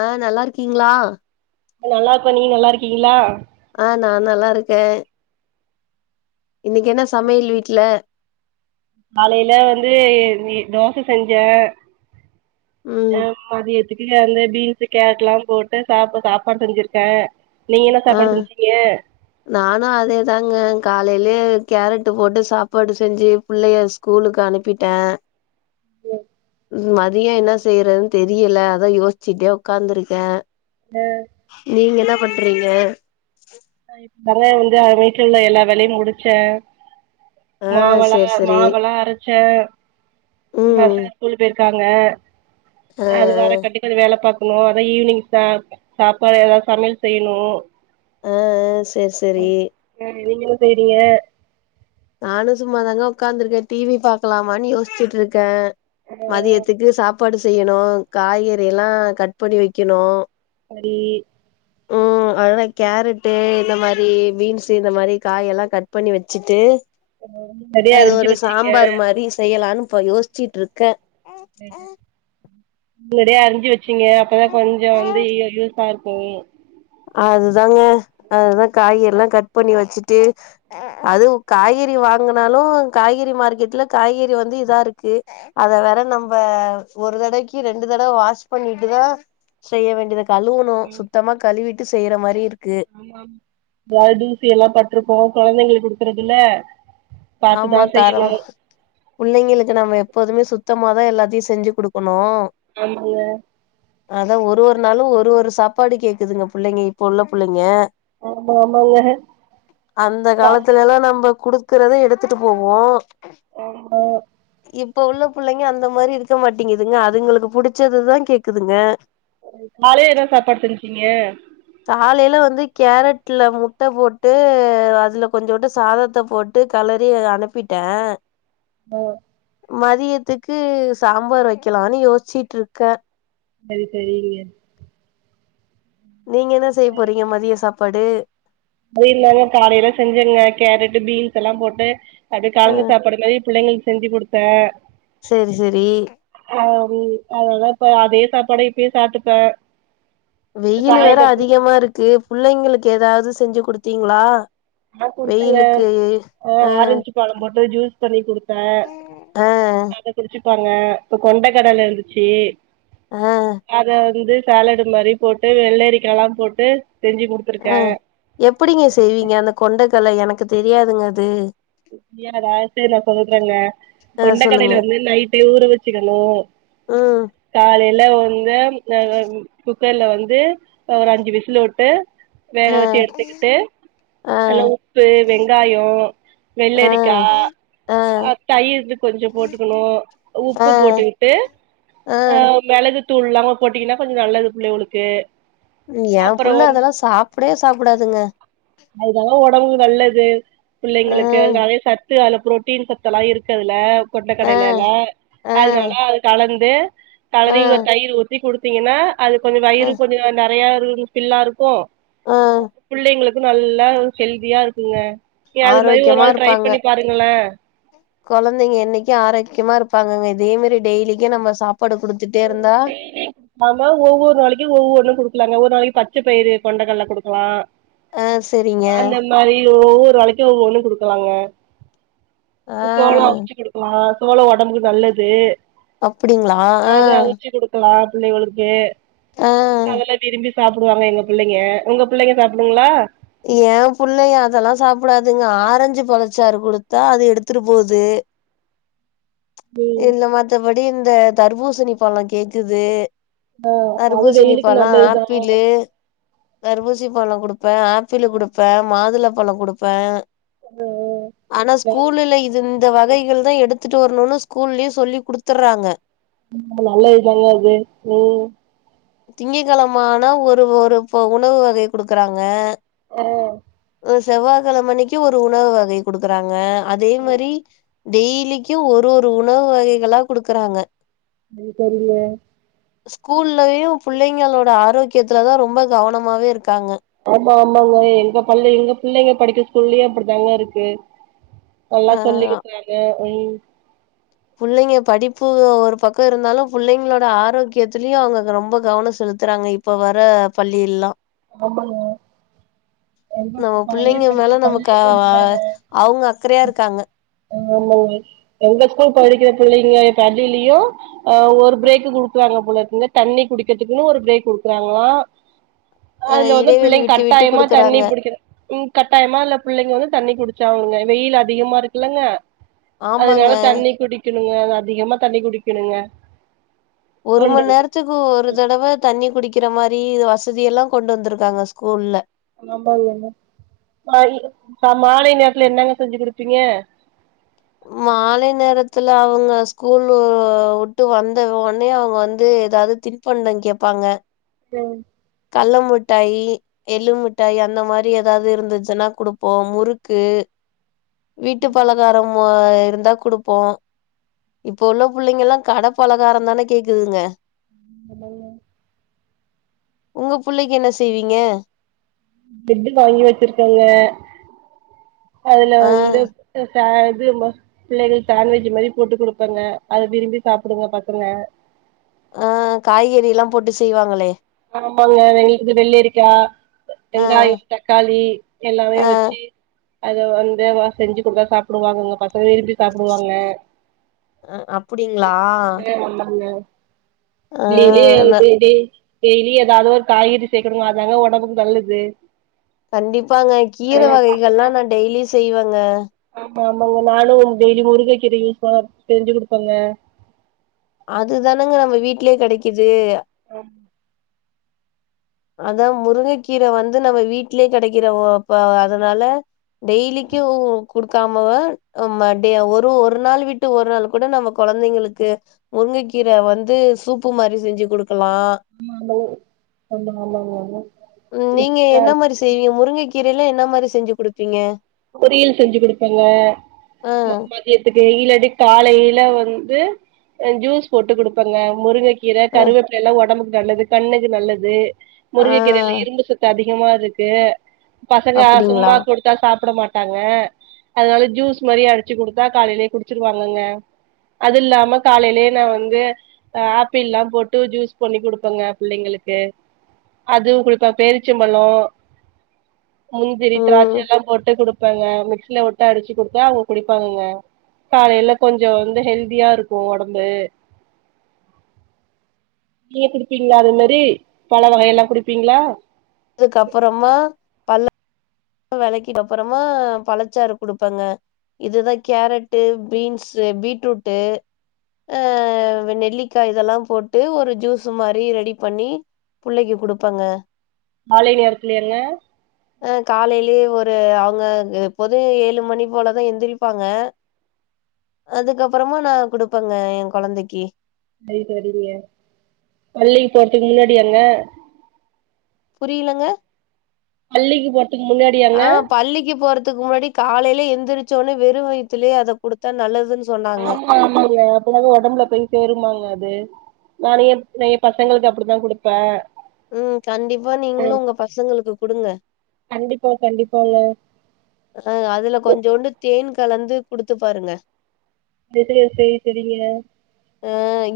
அஹ நல்லா இருக்கீங்களா நல்லா இருக்கொம் நீீங்க நல்லா இருக்கீங்களா ஆஹ நான் நல்லா இருக்கேன் இன்னைக்கு என்ன சமையல் வீட்ல காலையில வந்து தோசை செஞ்சேன் ம். ஆஹ மதியது திவ்யா வந்து பீன்ஸ் கேரட் எல்லாம் போட்டு சாப்ப சாப்பாடு செஞ்சிருக்கேன் ஆஹ நானும் அதேதாங்க காலையிலயே கேரட் போட்டு சாப்பாடு செஞ்சு பிள்ளைய ஸ்கூலுக்கு அனுப்பிட்டேன் உம் மதியம் என்ன செய்யறதுன்னு தெரியல அதான் யோசிச்சுட்டே உட்காந்துருக்கேன் நீங்க எல்லாம்ப் பண்றீங்க ப்பதான் வந்து அவ வீட்டுல உள்ள எல்லா வேலையும் முடிச்சேன் ஆ மாவழ சரி சரி. மாவழ அரச் சோர் ம். பசாங் ஸ்கூல் பேயி இருக்காங்க ஆ அது ஆ. வர கண்டிப எதோ வேலை பாக்கு ம் அத ஈவினிங் ச சாப்பாடு ஏதாவது சமையல் செய்யணும் ஆஹஹ சோரி சோரி நீங்கள செய்யறீங்க நானும் சும்மாாதாங்க உட்காந்துருக்கேன் டிவி பாக்கலாமான்னு யோசிச்சுட்டு இருக்க ஆ மதியத்துக்கு சாப் சாப்பாடு செய்யணு காய்கறிலா கட் பண்ணி வெக்கனு [inaudible] ம் அதல்லாம் கேரட்டு இந்த மாரி பீன்ஸ் இந்த மாதிரி காய எல்லாம் கட் பண்ணி வச்சிட்டு நெறைய அது அரிஞ்சு ஒரு வச்சீங்க சாம்பார் மாரி செய்யலான்னு இப்ப யோசிச்சுட்டு இருக்க ஸ்டேட்டஸ் இங்கடே அறிஞ்சு வச்சு ங்க அப்பதான் கொஞ்ஜோ வந்து யூசா இரு [unintelligible] அதுதாங்க அதுதான் காய்கறிலா கட் பண்ணி வச்சுட்டு அது காய்கறி வாங்கினாலும் காய்கறி மார்க்கெட்ல காய்கறி வந்து இதா இருக்கு அத வேற நம்ம ஒரு தடவைக்கு ரெண்டு தடவை வாஷ் பண்ணிட்டுதான் செய்ய வேண்டியத கழுவணும் சுத்தமா கழுவிட் ட்டுசெய்யற மாரி இருக் ஆமா மாதூசி எல்லாம் பட்ருக்கும் கொழந்தைங்களுக்கு குடுக்குறதுல பாத்துதா ஆமா செய்யணு தரம் புள்ளங்களுக்கு நம்ம எப்போதுமே சுத்தமாதான் எல்லா செஞ்சி குடுக்கணும் ஆமாங்க அதான் ஒரு ஒரு நாளும் ஒரு ஒரு சாப்பாடு கேக்குதுங்க புள்ளங்க இப்போ உள்ள புள்ளங்க ஆமா ஆமாங்க அந்த ஆ காலத்துல எல்லாம் நம்ப குடுக்குறத எடுத் கத்துட்டு போவோம் ஆமா இப்ப உள்ள புள்ளங்க அந்த மாரி இருக்க மாட்டேங்குதுங்க அதுங்களுக்கு புடிச்சதுதா கேக்குதுங்க காலைல என்ன சாப்பாடு செஞ்சீங்க காலையில வந்து கேரட்ல முட்ட போட்டு அதுல கொஞ்ஜோன்டு சாதத்த போட்டு கலரி அனுப்பிட்டே உஹ் மதியத்துக்கு சாம்பார் வக்கலான்னு யோசிச்சுட்டு இருக்க செரி செரிங்க நீங்க என்ன செய்ய போறீங்க மதிய சாப்ப படு அது இருந்தாங்க காலயெல்லாம் செஞ்சங்க கேரட் பீன்ஸ் எல்லாம் போட்டு அது ஆ கலந்து சாப்படு மாதிரி புள்ளங்களுக் செஞ்சி குடுத்த சேரி சேரி ஆஹ அது அதெலாம் இப்ப அதே சாப்பாட இப்பயும் சாப்பிட்டுப்பேன் வெயில் வேற அதிகமா இருக்கு புள்ளங்களுக்கு ஏதாது ச செஞ்சு குடுத்தீங்களா ஆ குடுத்தேங்க வெயிலுக்கு ஆஹ ஆ ஆரஞ்சு பழம் மட்டும் ஜூஸ் பண்ணி குடுத்தேன் ஆ அத குடிச்சு இருப்பாங்க இப்ப கொண்ட கடல இருந்துச்சு ஆ அத வந்து சேலடு மாரி போட்டு வெள்ளரிக்க எல்லாம் போட்டு செஞ்சு குடுத்துருக்கே அஹ எப்டிங்க செய்வீங்க அந்த கொண்டைக இருக்கல்ல எனக்கு தெரியாதுங்க அது தெரியாதா சேரி நா நான் சொல்றேங்க ஆ சொல்லுங்க கொண்டக்கடையில வந்து நைட்டு ஊற வச்சுக்கணும் ம் காலை நல்ல வந்து அஹ் குக்கர்ல வந்து ஒரு அஞ்சு விசில் விட்டு வேக ஆ வச்சு எடுத்துக்கிட்டு ஆ அதல்ல உப்பு வெங்காயம் ஆ வெள்ளரிக்கா ஆ அஹ் தயிர் இது கொஞ்சம் போட்டுக்கணும் ஆ உப்பு போட்டுக்கிட்டு ஆ அஹ் மெளகு தூள்ல்லாம போட்டீங்கன்னா கொஞ்சம் நல்லது பிள்ளைவளுக்கு என் அப்புறம் புள்ள வந் அதெல்லா சாப்டவே சாப்டாதுங்க அதுதாம் ஒடம்புக்கு நல்லது ஆ பிள்ளைங்களுக்கு [unintelligible] சத்து அது புரோட்டீன் சத்தெல்லாம் இருக்குஅதுல கொண்ட ஆ கடலையில்ல ஆ அதனால அது கலந் து கழறி ஒரு தைர் உத்தி குடுத் பாத்தீங்கன்னா அது கொஞ்சம் ஆ வயிறு கொஞ்சம் நெறையா பில்லா இருக்கும் ஆ புள்ளிங்களுக் நல்லா ஹெல்தியா இருக்குங்க ஒகே அதுமாரி மா இருப்பாங்க கொழந்தைங்க என்னைக்கும் ஆரோக்கியமா இருப் பாப்பங்க இதே மாரி டெய்லிக்கு நம்ம சா அதுமாரி ஒவ்வொரு நாளைக்கு ஒவ்வொன்னும் குடுக்கலாங்க ஒரு நாலைக்கு பச்ச பயிறு கொண்டக்கல்ல குடுக்கலாம் ஆஹ் செரிங்க ஒவ்வொரு நாளைக்கும் ஒவ் ஒண்ணு குடுக்கலாங்க ஆ சோளம் அவுச்சு குடுக்கலா சோளம் ஒடம்புக்கு நல்லது அப்படிங்களா அத அவுச்சி குடுக்கலாம் புள்ளைவளுக்கு ஆ அதெல்லா விரும்பி சாப்டுவாங்க எங்க பிள்ளைங்க உங்க புள்ளைங்க சாப்டுங்களா ஏன் புள்ளைய அதெல்லாம் சாப்பிடாதுங்க ஆரஞ்சு பழச்சாறு கொடுத்தா அது எடுத்துட்டு போது ம் இல்ல மத்தபடி இந்த தர்பூசணி பழம் கேக்குது ஆஹ் அது தர்பூசணி வெயிலுக்கு நல்லது தான தருபூசி பழம் கொடுப்பேன் ஆப் பிள் கொடுப்பேன் மாதுளப்பழம் கொடுப்பேன் ஆனா ஸ்கூல்ல இது இந்த வகைகள் தான் எடுத் துட்டு வரணும்னு ஸ்கூல்லயு சொல்லி குடுத்துட்றாங்க நல்லது தான அது உம் திங்கக்கிழம ஆனா ஒரு ஒரு உணவு வகை குடுக்குறாங்க உஹ் செவ்வாய் கிழம அன்னைக்கு ஒரு உணவு வகை கொடுக்குறாங்க அதே மாதிரி டெய்லிக்கும் ஒரு ஒரு உணவு வகைகளா குடுக்குறாங்க அது தெரியல ஸ்கூல்லயும் பிள்ளைங்களோட ஆரோக்கியத்துல தான் ரொம்ப கவனமாவே இருக்காங்க ஆமா ஆமாங்க எங்க பள்ளி எங்க பிள்ளைங்க படிக்கற ஸ்கூல்லயு அப்படித்தாங்க இருக்கு நல்லா ஆ சொல்லிகிறாங்க உ பிள்ளைங்க படிப்பு ஒரு பக்கம் இருந்தாலும் பிள்ளைங்களோட ஆரோக்கியத்திலயும் அவங்க ரொம்ப கவனம் செலுத்துறாங்க இப்ப வர பள்ளில்லாம் ஆமாங்க எங்க நம்ம பையன் புள்ளைங்க மேல படிக்கிற நமக்கு பள்ளியிலயு அப்படிதாங்க அவங்க அக்கறையா இருக்காங்க ஆமாங்க எங்க ஸ்கூல் படிக்கிற பிள்ளைங்க தண்டிலயும் அஹ் ஒரு பிரேக் குடுக்குறாங்க போல இருக்குங்க தண்ணி குடிக்கிறதுக்குன்னு ஒரு பிரேக் குடுக்குறாங்களா அஹ் அதுல வந்து இடைவெளி பிள்ளைங்க விட்டு விட்டு கட்டாயமா தண்ணி குடுக்குறாங்க குடிக்கனு கட்டாயமா இல்ல பிள்ளைங்க வந்து தண்ணி குடுக்க அங்க வெயில் அதிகமா இருக்குல்லங்க ஆமாங்க அதனால தண்ணி குடிக்கணும் அதிகமா தண்ணி குடிக்கணுங்க ஒரு ஒன்று மணி நேரத்துக்கு ஒரு தடவ தண்ணி குடிக்கிற மாதிரி வசதி எல்லாம் கொண்டு வந்திருக்காங்க ஸ்கூல்ல ஆமாங்க மாலை நேரத்துல என்னங்க செஞ்சு கொடுப்பீங்க மாலை நேரத்துல அவுங்க ஸ்கூலு வுட்டு வந்த உனே அவுங்க வந்து ஏதாவது தின்பண்டம் கேட்பாங்க உம் கல்ல முட்டாயி எள்ளு மிட்டாயி அந்த மாரி ஏதாவது இருந்துச்சுன்னா குடுப்போம் முறுக்கு வீட்டு பலகாரம் இருந்தா குடுப்போம் இப்ப உள்ள புள்ளைங்கலாம் கடை பலகாரம் தானே கேக்குதுங்க உஹ [unintelligible] உங்க புள்ளைக்கு என்ன செய்வீங்க பிரட்டு வாங்கி வச்சிருக்கங்க அதுல ஆ வந்து இது பிள்ளைங்களுக்கு சான்வெஜ் மாரி போட்டு குடுப்பங்க அத விரும்பி சாப்டுங்க பசங்க ஆஹ காய்கறிலாம் போட்டு செய்வாங்களே ஆமாங்க வெது வெள்ளரிக்காய் ஆ வெங்காயம் தக்காளி எல்லாமே ஆ வச்சு அத வந்து செஞ்சு கொடுத்தா சாப்டுவாங்க பசங்க விரும்பி சாப்டுவாங்க அஹ அப்டிங்களா ஆமாங்க டெய்லி அஹ ந டெ டெ டெய்லி ஏதாவது ஒரு காய்கறி சேர்க்கணுங்க அதாங்க உடம்புக்கு நல்லது கண்டிப்பாங்க கீர வகைகள்லாம் நா டெய்லி செய்வேன் அஹ ஆமா ஆமாங்க நானும் டெய்லிம் முருங்கை கீரை யூஸ் ப செஞ்சு குடுப்பங்க அதுதானங்க நம்ம வீட்லயே கெடைக்குது ஆம் அதான் முருங்கைக்கீர வந்து நம்ம வீட்லே கிடைக்கிறப்ப அதனால டெய்லிக்கும் குடுக்காம ஒரு ஒரு நாள் விட்டு ஒரு நாள் கூட நம்ம குழந்தைங்களுக்கு முருங்கைக்கீரை வந்து சூப்பு மாரி செஞ்சு கொடுக் கலாம் ஆமா ஆமா ஆ ஆமா [unintelligible] கீரையில்ல என்ன மாரி செஞ்சு கொடுப்பீங்க பொரியல் செஞ்சு கொடுப்பங்க ஆ மதியத்துக்கு டெய்லடி காலையில வந்து ஜூஸ் போட்டு குடுப்பங்க முருங்கைக் கீரை ஆ கருவேப்பிலலாம் உடம்பு நல்லது கண்ணுக்கு நல்லது ஆ முருங்ககீரல்ல இரும்பு சத்து அதிக அதிகமா இருக்கு பசங்க அப்டிங்களா சும்மா குடுத்தா சாப்ட மாட்டாங்க அதனால ஜூஸ் மாரி அடிச்சு குடுத்தா காலையிலே குடிச்சிருவாங்கங்க அது இல்லாம காலையிலே நான் வந்து ஆப்பிள்லாம் போட்டு ஜூஸ் பண்ணி குடுப்பேங்க புள்ளைங்களுக்கு அது குடிப்பா பேரிச்சம்பழம் முந்திரி ம் திராட்செல்லாம் குடுப்பங்க மிக்சில வுட்டு அடிச்சு குடுத்தா அவுங்க குடிப்பாங்கங்க காலயிலே கொஞ்சம் வந்து ஹெல்தியா இருக்கும் உடம்பு நீங்க குடுப்பீங்களா அது மாரி பழ வகையெல்லாம் குடுப்பீங்களா அதுக்கப்புறமா பல்ல வெளக்கிட்டு அப்புறமா பழச்சாறு குடுப்பங்க இதுதான் கேரட்டு பீன்ஸு பீட்ரூட்டு ஆஹ நெல்லிக்காய் இதெல்லாம் போட்டு ஒரு ஜூஸ் மாரி ரெடி பண்ணி புள்ளைக்கு குடுப்பங்க காலை நேரத்துலாங்க அஹ காலையிலயே ஒரு அவங்க சரி சரிங்க பள்ளியில் போறதுக்கு முன்னாடி அங்க புரியலங்க பள்ளிக்கு போற முன்னாடியாங்க ஆ பள்ளிக்கு போற முன்னாடி காலையில எந்திரிச்சோன வெறும் வயத்தலயே அதை கொடுத்த நல்லதுன்னு சொன்னாங்க ஆமா ஆமா அப்படின உடம்புல போய் சேருமாங்க அது நான் ஏன் பசங்களுக்கு அப்படித்தான் கொடுத்தேன் உம் கண்டிப்பா நீங்களும் உங்க பசங்களுக்கு கொடுங்க கண்டிப்பா கண்டிப்பாங்க அஹ அதுல கொஞ்சோண்டு தேன் கலந்து குடுத்து பாருங்க தெரிய [unintelligible]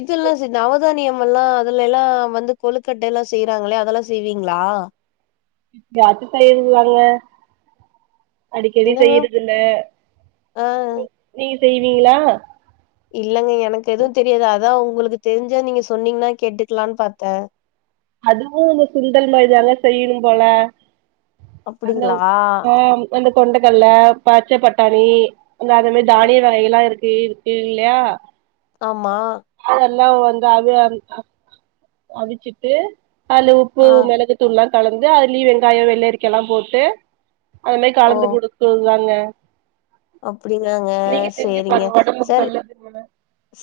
இதெல்லா செ நவதானியம் எலாம் அதுல எலாம் வந்து கொழுக்கட்ட எல்லாம் செய்றாங்களே அதெலாம் செய்வீங்களா பாத்து செய்லாங்க அடிக்கடி என்னங்க செய்றதுல ஆ நீ செய்வீங்களா இல்லங்க எனக்கு எதுவும் தெரியாது அதான் உங்களுக்கு தெரிஞ்சா நீங்க சொன்னீங்கன்னா கேட்டுக்கலான்னு பாத்தேன் அதுவும் இந்த சுண்டல் மாரிதாங்க செய்யணும் போல அந்த அப்டிங்களா ஆஹ வந்து கொண்டக்கல்ல பச்ச பட் சரி அந்த அது மாரி அ தானிய வக எல்லாம் இருக்கு சேரி [unintelligible] இல்லயா ஆமா எல்லாம் வந்து அவு அவிச்சுட்டு அதுல உப்பு ஆ மிளகுத்தூள் எலா கலந்து அதுலயு வெங்காயம் வெள்ளரிக்கா எலாம் போட்டு அதுமே கலந்து குடுக்குதாங்க [unintelligible] அப்டிங்காங்க நீங்க செஞ்சு சேரிங்க பாருங்க ஒடம்புக்கு சல் நல்லதுங்க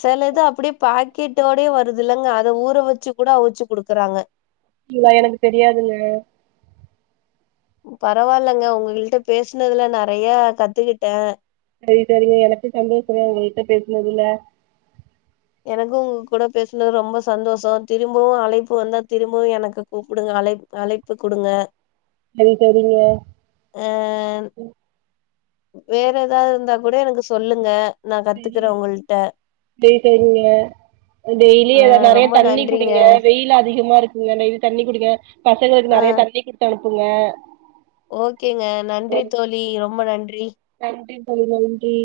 சில இது அப்டியே பாக்கெட்டோடே வருதுல்லங்க அத ஊற வச்சு கூட வச்சுஅவுச்சு குடுக்குறாங்க இவா எனக்கு தெரியாதுங்க [unintelligible] பரவால்லங்க உங்கள்ட்ட பேஸ் ன்னதுல நெறய கத்துக்கிட்டேன் செரி செரிங்க எனக்கு சந்தோசங்க உங்கள்ட்ட பேசுனதுல எனக்கும் உங்க கூடா பேசுனது ரொம்ப சந்தோஷம் திரும்பவும் அழைப்பு வந்தா திரும்பவும் எனக்கு கூப்பிடுங்க அழைப்பு குடுங்க சரி சரிங்க அ வேற எதாது இருந்தா கூட எனக்கு சொல்லுங்க நான் சரிங்க கத்துக்கறேன் உங்கள்ட்ட சரி டெய்லி அ நெறய ரொம்ப தண்ணி நன்றிங்க குடிங்க வெயில் அதிகமா இருக்கு [unintelligible] தண்ணி குடிங்க பசங்களுக்கு ஆ நெறய தண்ணி குடுத்து அனுப்புங் ருக்குங்க ஓகேங்க நன்றி தோலி ரொம்ப நன்றி நன்றி பை நன்றி